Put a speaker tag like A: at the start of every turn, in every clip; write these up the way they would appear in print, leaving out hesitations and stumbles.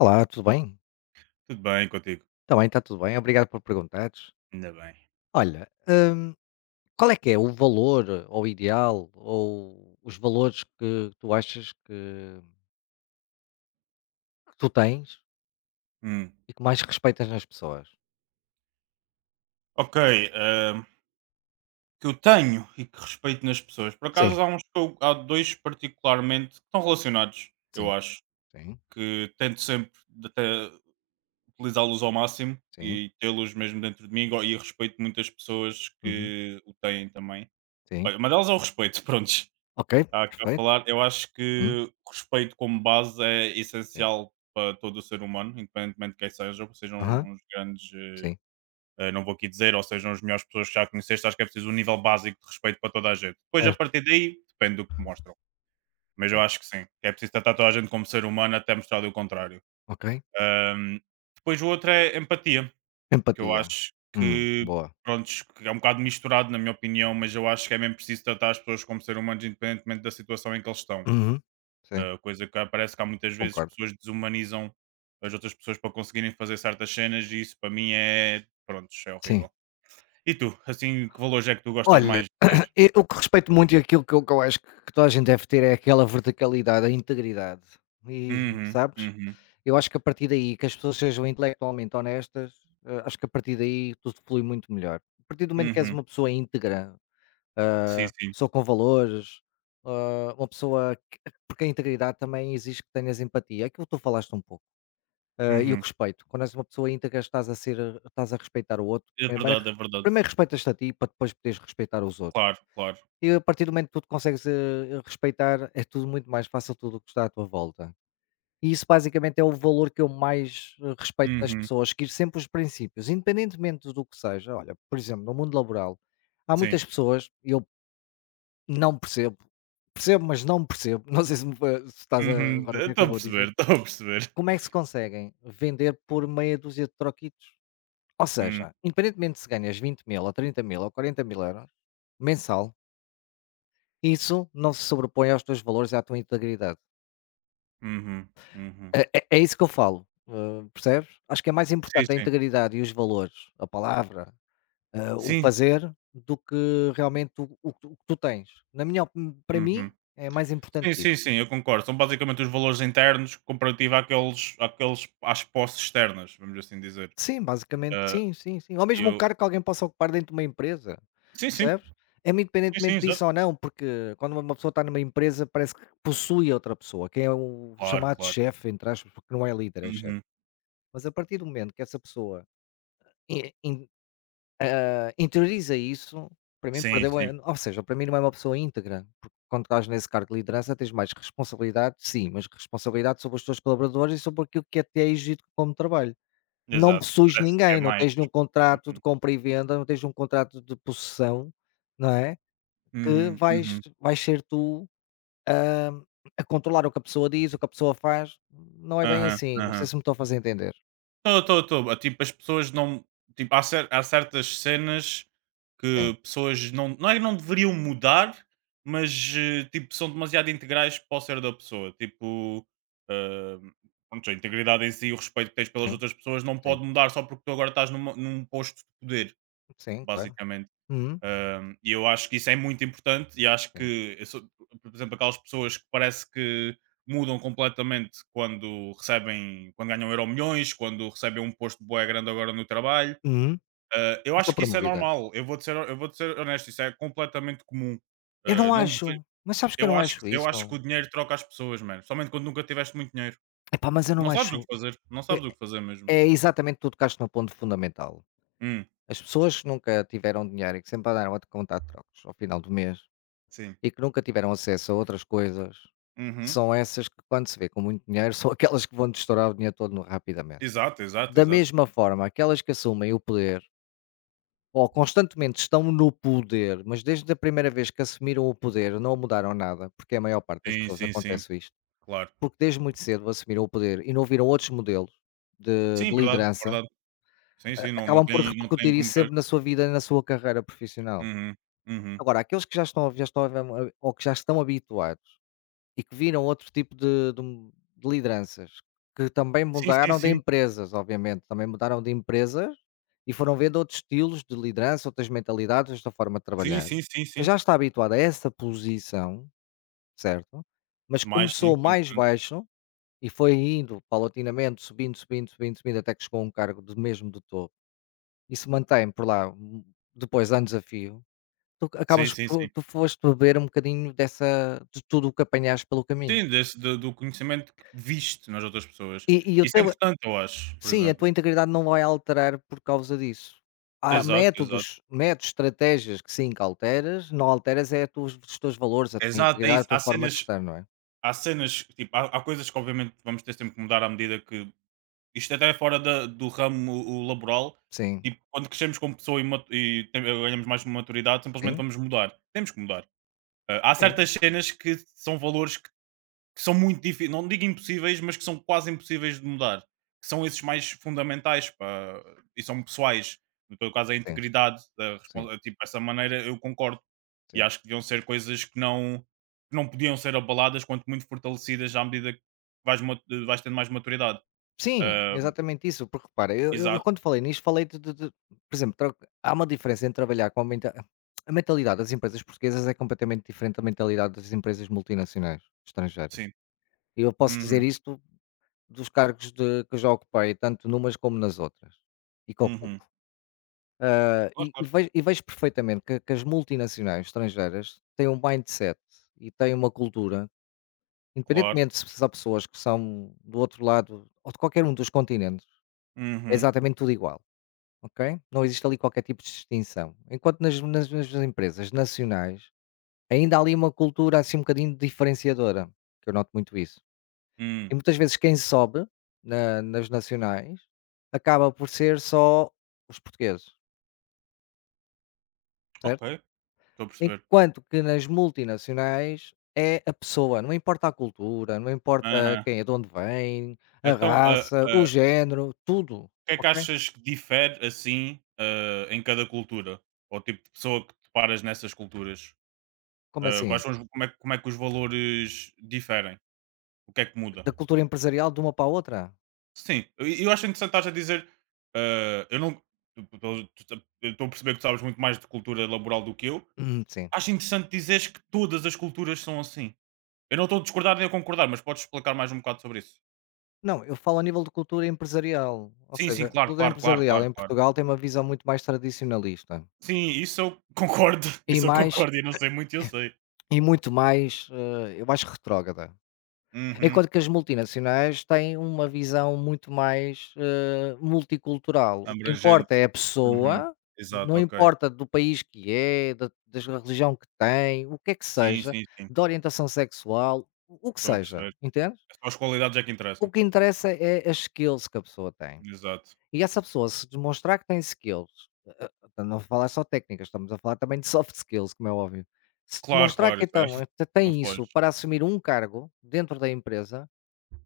A: Olá, tudo bem?
B: Tudo bem contigo?
A: Também está tudo bem, obrigado por perguntares.
B: Ainda bem.
A: Olha, qual é que é o valor ou ideal ou os valores que tu achas que tu tens
B: Hum.
A: e que mais respeitas nas pessoas?
B: Ok, ahm, que eu tenho e que respeito nas pessoas. Por
A: Sim,
B: acaso há dois particularmente que estão relacionados, eu
A: sim,
B: acho,
A: sim,
B: que tento sempre de até utilizá-los ao máximo
A: sim,
B: e tê-los mesmo dentro de mim igual- e respeito muitas pessoas
A: uhum,
B: que o têm também.
A: sim.
B: Olha, uma delas é o respeito, prontos.
A: Ok,
B: Está aqui a
A: perfeito.
B: falar. Eu acho
A: Uhum,
B: que o respeito como base é
A: sim,
B: essencial para todo o ser humano, independentemente de quem seja, sejam
A: aham,
B: uns grandes.
A: sim,
B: Não vou aqui dizer, ou sejam as melhores pessoas que já conheceste, acho que é preciso um nível básico de respeito para toda a gente. Depois, a
A: certo,
B: partir daí, depende do que mostram. Mas
A: sim,
B: eu acho que sim, que é preciso tratar toda a gente como ser humano até mostrar o contrário.
A: ok.
B: Um, depois o outro é empatia, que eu
A: Empatia.
B: acho que,
A: Boa.
B: pronto, que é um bocado misturado na minha opinião, mas eu acho que é mesmo preciso tratar as pessoas como ser humanos independentemente da situação em que eles estão.
A: Uhum, sim,
B: Coisa que parece que há muitas vezes
A: concordo.
B: pessoas desumanizam as outras pessoas para conseguirem fazer certas cenas e isso para mim é, pronto, é
A: Sim.
B: horrível. E tu? Assim, que valores é que tu gostas
A: Olha,
B: mais de ver?
A: e o que respeito muito e aquilo que eu acho que toda a gente deve ter é aquela verticalidade, a integridade. E,
B: Uhum,
A: sabes?
B: uhum,
A: Eu acho que a partir daí, que as pessoas sejam intelectualmente honestas, acho que a partir daí tudo flui muito melhor. A partir do momento que és
B: uhum.
A: uma pessoa íntegra,
B: Sim, sim.
A: pessoa com valores, uma pessoa que porque a integridade também exige que tenhas empatia, é aquilo que tu falaste um pouco, e o
B: Uhum.
A: respeito. Quando és uma pessoa íntegra, estás a respeitar o outro.
B: É
A: Primeiro
B: verdade, é verdade.
A: primeiro respeitas-te a ti para depois poderes respeitar os outros.
B: Claro, claro.
A: E a partir do momento que tu te consegues, respeitar, é tudo muito mais fácil tudo o que está à tua volta. E isso basicamente é o valor que eu mais, respeito nas
B: Uhum.
A: pessoas, seguir sempre os princípios, independentemente do que seja. Olha, por exemplo, no mundo laboral, há
B: Sim.
A: muitas pessoas, e eu não percebo, percebo, mas não percebo, não sei se, me va se estás a
B: Uhum.
A: agora o que é que
B: Estou
A: eu
B: a
A: vou
B: perceber,
A: dizer,
B: estou a perceber.
A: como é que se conseguem vender por meia dúzia de troquitos? Ou
B: Hum.
A: seja, independentemente se ganhas 20.000 ou 30.000 ou 40.000 euros mensal isso não se sobrepõe aos teus valores e à tua integridade.
B: Uhum, uhum.
A: É isso que eu falo, percebes? Acho que é mais
B: Sim,
A: importante a
B: sim.
A: integridade e os valores, a palavra, o
B: Sim.
A: fazer, do que realmente o que tu tens. Na minha opi Para
B: Uhum.
A: mim, é mais importante
B: Sim,
A: isso.
B: sim, sim, eu concordo. São basicamente os valores internos comparativo àqueles, às posses externas, vamos assim dizer.
A: Sim, basicamente
B: Ah,
A: sim, sim, sim. Ou mesmo um
B: eu...
A: cargo que alguém possa ocupar dentro de uma empresa,
B: Sim, sim.
A: percebes? É
B: Sim, sim,
A: independentemente disso
B: exato.
A: ou não, porque quando uma pessoa está numa empresa parece que possui a outra pessoa, que é o
B: Claro,
A: chamado
B: claro.
A: chefe, entre aspas, porque não é líder, é chefe.
B: Uhum.
A: Mas a partir do momento que essa pessoa E in interioriza isso, para mim
B: Sim,
A: perdeu é
B: sim.
A: ou seja, para mim não é uma pessoa íntegra, porque quando estás nesse cargo de liderança tens mais responsabilidade, sim, mas responsabilidade sobre os teus colaboradores e sobre aquilo que até é exigido como trabalho. Não
B: Exato.
A: possuis
B: Parece que é
A: ninguém, não
B: mais.
A: tens nenhum contrato de
B: Uhum.
A: compra e venda, não tens um contrato de possessão, não é, que
B: Uhum,
A: vais
B: uhum.
A: vais ser tu a controlar o que a pessoa diz, o que a pessoa faz, não é bem
B: Aham,
A: assim, não sei
B: aham.
A: se me estou a fazer entender.
B: Estou, estou, estou. Tipo, as pessoas não. Tipo, há certas cenas
A: Sim,
B: que pessoas não. Não é que não deveriam mudar, mas tipo, são demasiado integrais para o ser da pessoa. Tipo, eh, pronto, a integridade em si e o respeito que tens pelas
A: sim,
B: outras pessoas não
A: sim,
B: pode mudar só porque tu agora estás num posto de poder,
A: sim, claro.
B: basicamente.
A: Uhum,
B: Um, e eu acho que isso é muito importante e acho
A: sim.
B: que, por exemplo, aquelas pessoas que parece que mudam completamente quando recebem, quando ganham euro milhões, quando recebem um posto bué grande agora no trabalho.
A: Uhum.
B: Eu
A: Eu sou
B: acho que isso é
A: promovida.
B: normal. Eu vou ser honesto, isso é completamente comum.
A: Eu não
B: Não deve-
A: acho, mas sabes que eu não acho
B: eu
A: isso?
B: acho que o dinheiro troca as pessoas, mano. Somente quando nunca tiveste muito dinheiro.
A: Epá, mas eu não
B: Não sabes o
A: acho
B: que fazer. Não
A: é
B: sabes o que fazer mesmo.
A: é exatamente tu tocaste no ponto fundamental.
B: Hum,
A: As pessoas que nunca tiveram dinheiro e que sempre andaram a te contar trocos ao final do mês
B: sim.
A: e que nunca tiveram acesso a outras coisas,
B: Uhum.
A: são essas que quando se vê com muito dinheiro, são aquelas que vão te estourar o dinheiro todo no rapidamente.
B: Exato, exato,
A: Da
B: exato.
A: mesma forma, aquelas que assumem o poder ou constantemente estão no poder, mas desde a primeira vez que assumiram o poder não mudaram nada, porque a maior parte das
B: Sim,
A: pessoas
B: sim, sim.
A: acontece isto.
B: Claro.
A: Porque desde muito cedo assumiram o poder e não viram outros modelos de
B: Sim,
A: de
B: verdade,
A: liderança,
B: verdade. Sim,
A: a
B: sim, não
A: acabam por
B: tem não
A: repercutir
B: tem como
A: isso
B: ver.
A: sempre na sua vida e na sua carreira profissional.
B: Uhum, uhum.
A: Agora, aqueles que ou que já estão habituados e que viram outro tipo de lideranças, que também
B: Sim, sim,
A: mudaram de
B: sim.
A: empresas, obviamente, também mudaram de empresas e foram vendo outros estilos de liderança, outras mentalidades, outra forma de
B: Sim,
A: trabalhar.
B: sim, sim, sim.
A: Já está habituado a essa posição, certo? Mas
B: Mais sim,
A: começou mais
B: 100%.
A: baixo e foi indo paulatinamente, subindo, subindo, subindo, subindo, até que chegou a um cargo do mesmo do topo e se mantém por lá, depois anos a fio, tu
B: Sim,
A: acabas
B: sim,
A: por
B: sim.
A: tu foste beber um bocadinho dessa de tudo o que apanhaste pelo caminho.
B: Sim, desse do conhecimento que viste nas outras pessoas.
A: E o
B: Isso é
A: teu
B: importante, eu acho, por
A: sim, a tua
B: exemplo.
A: integridade não vai alterar por causa disso. Há
B: Exato, exato.
A: métodos, estratégias que sim, que alteras, não alteras é tu os teus valores, a tua
B: Exato, é
A: integridade, a
B: isso.
A: tua forma de estar, não é?
B: Há cenas tipo, há coisas que obviamente vamos ter sempre que mudar à medida que isto até é fora da do ramo o laboral, tipo, quando crescemos como pessoa e tem ganhamos mais maturidade, simplesmente
A: Sim,
B: vamos mudar. Temos que mudar. Ah, há
A: sim,
B: certas cenas que são valores que são muito difíceis, não digo impossíveis, mas que são quase impossíveis de mudar. Que são esses mais fundamentais pá, e são pessoais. No teu caso, a
A: sim,
B: integridade,
A: sim,
B: tipo, essa maneira eu concordo. E
A: sim.
B: acho que deviam ser coisas que não podiam ser abaladas, quanto muito fortalecidas à medida que vais, ma- vais tendo mais maturidade.
A: Sim,
B: Ah,
A: exatamente isso, porque repara, eu
B: exato,
A: quando falei nisto, falei de por exemplo, tro há uma diferença entre trabalhar com a menta a mentalidade das empresas portuguesas é completamente diferente da mentalidade das empresas multinacionais estrangeiras.
B: sim.
A: E eu posso dizer
B: Uhum,
A: isto dos cargos de que eu já ocupei, tanto numas como nas outras, e que
B: uhum.
A: ocupo.
B: Claro, claro.
A: E vejo perfeitamente que as multinacionais estrangeiras têm um mindset e têm uma cultura,
B: Claro.
A: independentemente se há pessoas que são do outro lado ou de qualquer um dos continentes, é
B: Uhum,
A: exatamente tudo igual. Ok? Não existe ali qualquer tipo de distinção. Enquanto nas empresas nacionais ainda há ali uma cultura assim um bocadinho diferenciadora, que eu noto muito isso.
B: hum.
A: E muitas vezes quem sobe nas nacionais acaba por ser só os portugueses,
B: Ok,
A: certo?
B: estou a perceber.
A: Enquanto que nas multinacionais é a pessoa, não importa a cultura, não importa
B: Aham.
A: quem é, de onde vem, a
B: Então,
A: raça, o género, tudo,
B: que é que
A: ok?
B: achas que difere assim em cada cultura? Ou tipo de pessoa que te paras nessas culturas?
A: Como assim?
B: Como é que os valores diferem? O que é que muda?
A: Da cultura empresarial de uma para a outra?
B: Sim, eu acho interessante estás a dizer. Eh, eu não. Estou a perceber que tu sabes muito mais de cultura laboral do que eu.
A: Sim.
B: Acho interessante dizeres que todas as culturas são assim. Eu não estou a discordar nem a concordar, mas podes explicar mais um bocado sobre isso.
A: Não, eu falo a nível de cultura empresarial, ou
B: Sim,
A: seja,
B: sim,
A: a
B: claro,
A: cultura
B: claro, claro,
A: empresarial
B: claro,
A: em
B: claro.
A: Portugal tem uma visão muito mais tradicionalista
B: Sim, isso eu concordo.
A: e
B: Isso eu
A: mais
B: concordo e não sei muito, eu
A: eh,
B: sei.
A: e muito mais, eu acho retrógrada.
B: Uhum.
A: Enquanto que as multinacionais têm uma visão muito mais, multicultural. O que importa
B: Abrangente.
A: é a
B: Uhum.
A: pessoa, não
B: Exato, ok.
A: importa do país que é, da da religião que tem, o que é que
B: Sim,
A: seja,
B: sim, sim.
A: da orientação sexual, o que
B: Estou a
A: seja,
B: perceber.
A: entendes?
B: É só as qualidades é que interessam.
A: O que interessa é as skills que a pessoa tem.
B: Exato.
A: E essa pessoa se demonstrar que tem skills, portanto não falar só técnicas, estamos a falar também de soft skills, como é óbvio. Se
B: Claro,
A: demonstrar
B: claro,
A: que
B: isso é. Não se
A: tem
B: pode.
A: isso para assumir um cargo dentro da empresa,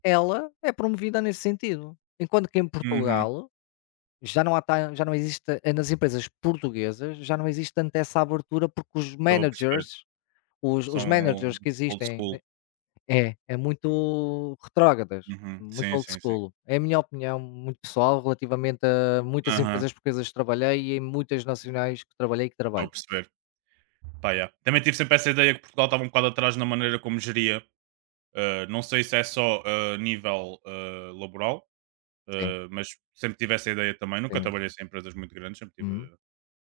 A: ela é promovida nesse sentido. Enquanto que em
B: Uhum.
A: Portugal já não, há, já não existe, nas empresas portuguesas, já não existe tanto essa abertura porque os
B: Estou a perceber.
A: managers, os managers
B: São
A: que
B: old
A: existem
B: school.
A: é, é muito retrógradas,
B: Uhum.
A: muito
B: Sim,
A: old
B: sim, sim.
A: school. É a minha opinião muito pessoal relativamente a muitas
B: Aham.
A: empresas portuguesas que trabalhei e em muitas nacionais que trabalhei e que
B: Estou a
A: trabalho.
B: perceber. Pá, yeah. Também tive sempre essa ideia que Portugal estava um bocado atrás na maneira como geria. Não sei se é só a nível laboral,
A: Sim,
B: mas sempre tive essa ideia também. Nunca
A: sim.
B: trabalhei em empresas muito grandes, sempre tive
A: Uhum.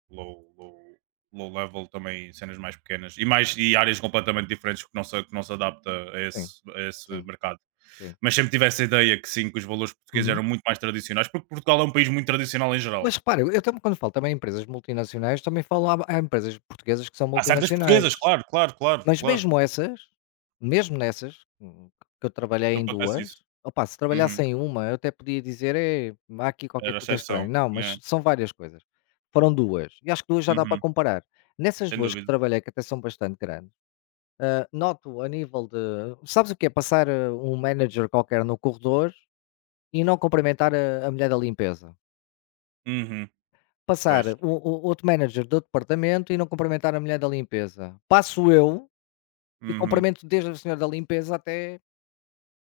B: low, low, low level também cenas mais pequenas e áreas completamente diferentes que não se adapta
A: Sim,
B: a esse
A: sim,
B: mercado.
A: sim.
B: Mas sempre tive essa ideia que sim, que os valores portugueses
A: Uhum.
B: eram muito mais tradicionais, porque Portugal é um país muito tradicional em geral.
A: Mas repara, eu também quando falo também em empresas multinacionais, também falo há empresas portuguesas que são
B: Há certas portuguesas,
A: multinacionais.
B: claro, claro, claro,
A: Mas
B: claro.
A: mesmo essas, mesmo nessas, que eu trabalhei em
B: Acontece isso.
A: 2, opa, se
B: Uhum.
A: trabalhasse em uma eu até podia dizer: "É, há aqui qualquer
B: Era
A: coisa
B: exceção.
A: estranha". Não,
B: Yeah.
A: mas são várias coisas. Foram 2 e acho que 2 já dá para
B: Uhum.
A: comparar. Nessas
B: Sem
A: 2 que
B: dúvida.
A: trabalhei, que até são bastante grandes, noto a nível de sabes o que é passar, um manager qualquer no corredor e não cumprimentar a mulher da limpeza?
B: Uhum.
A: Passar
B: Pois.
A: o outro manager do departamento e não cumprimentar a mulher da limpeza. Passo eu e
B: Uhum.
A: cumprimento desde a senhora da limpeza até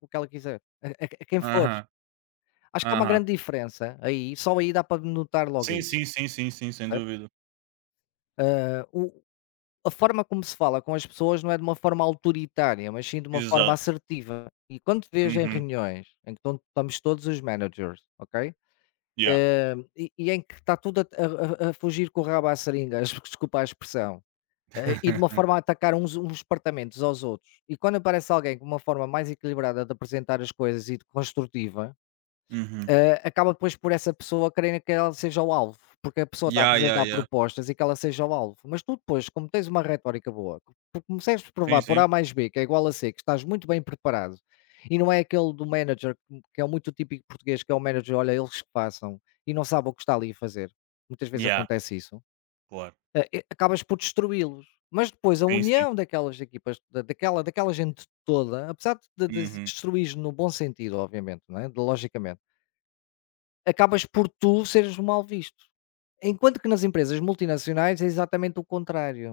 A: o que ela quiser, a quem for.
B: Aham.
A: Acho que há uma
B: Aham.
A: grande diferença aí, só aí dá para notar logo
B: Sim,
A: isso,
B: sim, sim, sim, sim, sem
A: percebes?
B: dúvida.
A: Ah, o a forma como se fala com as pessoas não é de uma forma autoritária, mas sim de uma forma
B: Exato.
A: assertiva. E quando te vejo em
B: Uhum.
A: reuniões, em que estão estamos todos os managers, ok?
B: Yeah.
A: E em que está tudo a fugir com o rabo à seringa, desculpa a expressão, e de uma forma a atacar uns departamentos aos outros. E quando aparece alguém com uma forma mais equilibrada de apresentar as coisas e de construtiva,
B: Uhum.
A: Acaba depois por essa pessoa querer que ela seja o alvo, porque a pessoa está a
B: Yeah, yeah,
A: apresentar
B: yeah.
A: propostas e que ela seja o alvo. Mas tu depois, como tens uma retórica boa, consegues
B: Sim,
A: provar por
B: sim.
A: A mais B que é igual a C, que estás muito bem preparado, e não é aquele do manager que é muito típico português, que é o manager, olha, eles que passam e não sabem o que está ali a fazer. Muitas vezes
B: Yeah,
A: acontece isso.
B: claro.
A: Acabas por destruí-los. Mas depois a
B: Sim, sim.
A: união daquelas equipas, daquela gente toda, apesar de
B: Uhum.
A: destruir no bom sentido, obviamente, não é? De, logicamente acabas por tu seres mal visto. Enquanto que nas empresas multinacionais é exatamente o contrário.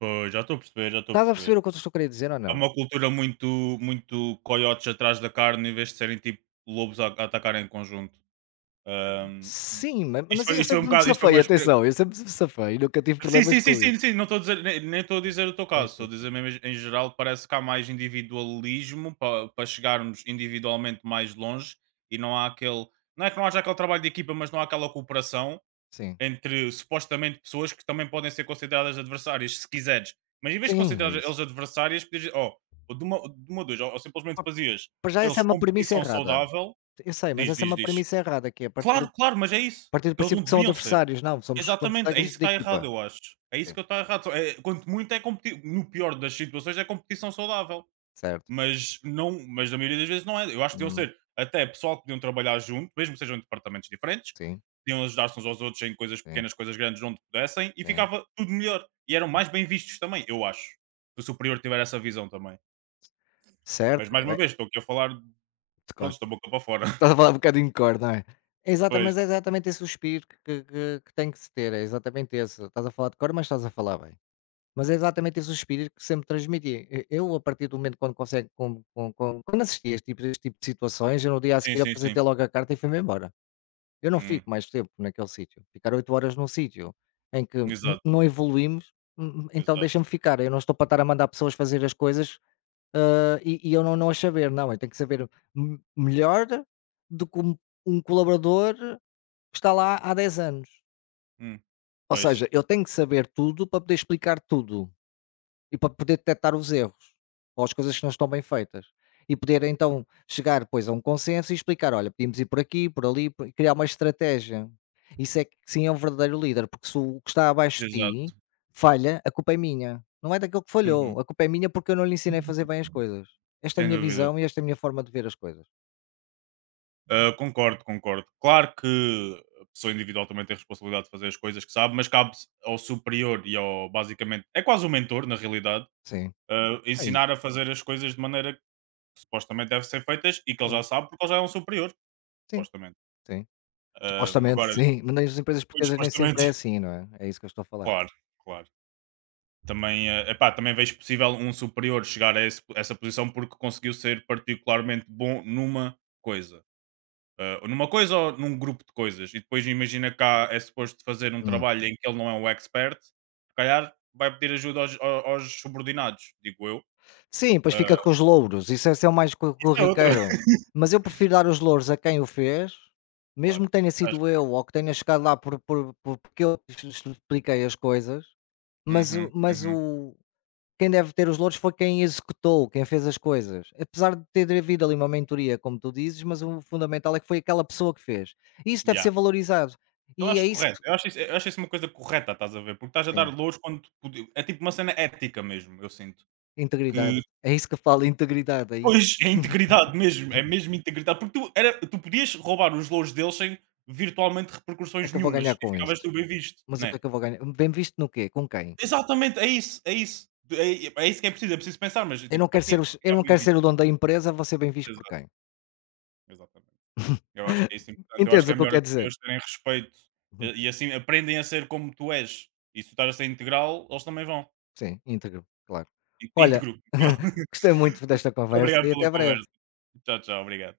B: Pois, já estou a perceber, já estou a
A: Estás a
B: perceber.
A: perceber o que eu te estou a querer dizer ou
B: Há
A: não?
B: uma cultura muito, muito coiotes atrás da carne em vez de serem tipo lobos a atacarem em conjunto. Ahm,
A: Sim, ma mas eu sempre me
B: isto foi
A: safei,
B: uma experiência.
A: atenção, eu sempre me safei e nunca tive
B: Sim,
A: problemas
B: sim, sim,
A: com isso.
B: sim, sim. Não estou a dizer, nem estou a
A: Sim,
B: dizer o teu
A: sim,
B: caso, estou
A: sim,
B: a
A: sim.
B: dizer mesmo em geral, parece que há mais individualismo para chegarmos individualmente mais longe e não há aquele. Não é que não haja aquele trabalho de equipa, mas não há aquela cooperação
A: Sim,
B: entre supostamente pessoas que também podem ser consideradas adversárias, se quiseres. Mas em vez de
A: sim, é
B: considerar
A: isso.
B: eles adversárias, podias, ó, de uma ou duas, ou simplesmente
A: Pa
B: fazias
A: para já essa
B: eles
A: é uma premissa
B: competição
A: errada.
B: saudável,
A: Eu sei, mas
B: diz,
A: essa é
B: diz,
A: uma
B: diz.
A: premissa errada, que é
B: Claro, claro, mas é isso.
A: a partir do
B: Eles
A: princípio
B: não
A: que são
B: deveriam ser.
A: adversários, não, somos
B: Exatamente, é
A: colegas
B: isso
A: de
B: que está
A: equipa.
B: errado, eu acho. É isso
A: Sim,
B: que está errado. Quanto muito é competir, no pior das situações, é competição saudável,
A: certo.
B: mas não, mas na maioria das vezes não é. Eu acho que deviam
A: Uhum.
B: ser até pessoal que podiam trabalhar junto, mesmo que sejam em departamentos diferentes,
A: Sim,
B: podiam ajudar-se uns aos outros em coisas
A: sim,
B: pequenas, coisas grandes, onde pudessem, e
A: sim,
B: ficava tudo melhor. E eram
A: sim.
B: mais bem vistos também, eu acho. Se o superior tiver essa visão também. Mas
A: Certo,
B: mais uma
A: é,
B: vez, estou aqui a falar,
A: claro.
B: pronto, da boca para fora.
A: Estás a falar um bocadinho de cor, não é? É Exata
B: Pois,
A: mas é exatamente esse o espírito que tem que se ter, é exatamente esse. Estás a falar de cor, mas estás a falar bem. Mas é exatamente esse o espírito que sempre transmiti. E eu, a partir do momento quando consegue com quando assisti a este tipo de situações, eu no dia a
B: sim,
A: seguir
B: sim, sim.
A: apresentei logo a carta e fui-me embora. Eu não
B: Hum,
A: fico mais tempo naquele sítio. Ficar 8 horas num sítio em que n
B: exato,
A: não evoluímos, então
B: exato.
A: deixa-me ficar. Eu não estou para estar a mandar pessoas fazer as coisas eu não não as saber, não, eu tenho que saber m melhor do que um colaborador que está lá há 10 anos.
B: Hum,
A: Ou seja,
B: pois,
A: eu tenho que saber tudo para poder explicar tudo. E para poder detectar os erros, ou as coisas que não estão bem feitas. E poder então chegar depois a um consenso e explicar: olha, podíamos ir por aqui, por ali, criar uma estratégia. Isso é que sim é um verdadeiro líder, porque se o que está abaixo de ti
B: exato.
A: falha, a culpa é minha. Não é daquele que
B: Uhum.
A: falhou, a culpa é minha porque eu não lhe ensinei a fazer bem as coisas. Esta é a
B: Sem
A: minha
B: dúvida.
A: visão e esta é a minha forma de ver as coisas.
B: Ah, concordo, concordo. Claro que a pessoa individual também tem a responsabilidade de fazer as coisas que sabe, mas cabe ao superior e ao basicamente é quase o mentor, na realidade,
A: Sim, é isso.
B: ensinar a fazer as coisas de maneira que supostamente devem ser feitas e que ele já
A: Sim,
B: sabe porque ele já é um superior,
A: sim,
B: supostamente.
A: sim.
B: Ah,
A: Supostamente
B: agora,
A: sim, mas nas empresas
B: pois,
A: portuguesas nem sempre
B: supostamente,
A: é assim, não é? É isso que eu estou a falar.
B: claro, claro. Também, ah, epá, também vejo possível um superior chegar a essa posição porque conseguiu ser particularmente bom numa coisa. Ou numa coisa ou num grupo de coisas, e depois imagina cá é suposto fazer um trabalho em que ele não é um expert, se calhar vai pedir ajuda aos subordinados, digo eu.
A: Sim, depois fica
B: Eh,
A: com os louros, isso esse é o mais co
B: isso é outra,
A: corriqueiro. Mas eu prefiro dar os louros a quem o fez,
B: claro.
A: mesmo que tenha sido
B: Acho-
A: eu ou que tenha chegado lá porque eu ex expliquei as coisas,
B: uhum,
A: mas
B: uhum,
A: o quem deve ter os louros foi quem executou, quem fez as coisas. Apesar de ter havido ali uma mentoria, como tu dizes, mas o fundamental é que foi aquela pessoa que fez. E isso deve
B: yeah.
A: ser valorizado.
B: Eu
A: E é
B: acho
A: isso
B: correto,
A: que
B: eu acho isso uma coisa correta, estás a ver? Porque estás a dar
A: sim,
B: louros é tipo uma cena ética mesmo, eu sinto.
A: integridade,
B: Que
A: é isso que eu falo, integridade, é isso.
B: pois é integridade mesmo, é mesmo integridade, porque tu podias roubar os louros deles sem virtualmente
A: É
B: repercussões
A: que eu vou
B: nenhumas
A: ganhar
B: e
A: com isso.
B: ficavas tu bem visto,
A: Mas o que
B: né?
A: é que eu vou ganhar? Bem visto no quê? Com quem?
B: Exatamente, é isso, é isso. É isso que é preciso pensar, mas tipo, para quê
A: Eu
B: ficar
A: não
B: bem
A: quero ser o
B: visto?
A: dono da empresa, vou ser bem visto por
B: Exato,
A: quem?
B: exatamente. Eu acho que é isso importante, eu acho
A: Entendes
B: que
A: o
B: é
A: que eu
B: melhor as
A: quero dizer?
B: pessoas terem respeito,
A: Uhum.
B: e assim aprendem a ser como tu és, e se tu estás a ser integral, eles também vão.
A: Sim, íntegro, claro. Olha,
B: Íntegro, integral.
A: gostei muito desta
B: Muito
A: conversa
B: obrigado
A: e
B: pela
A: até breve.
B: conversa. Tchau, tchau, obrigado.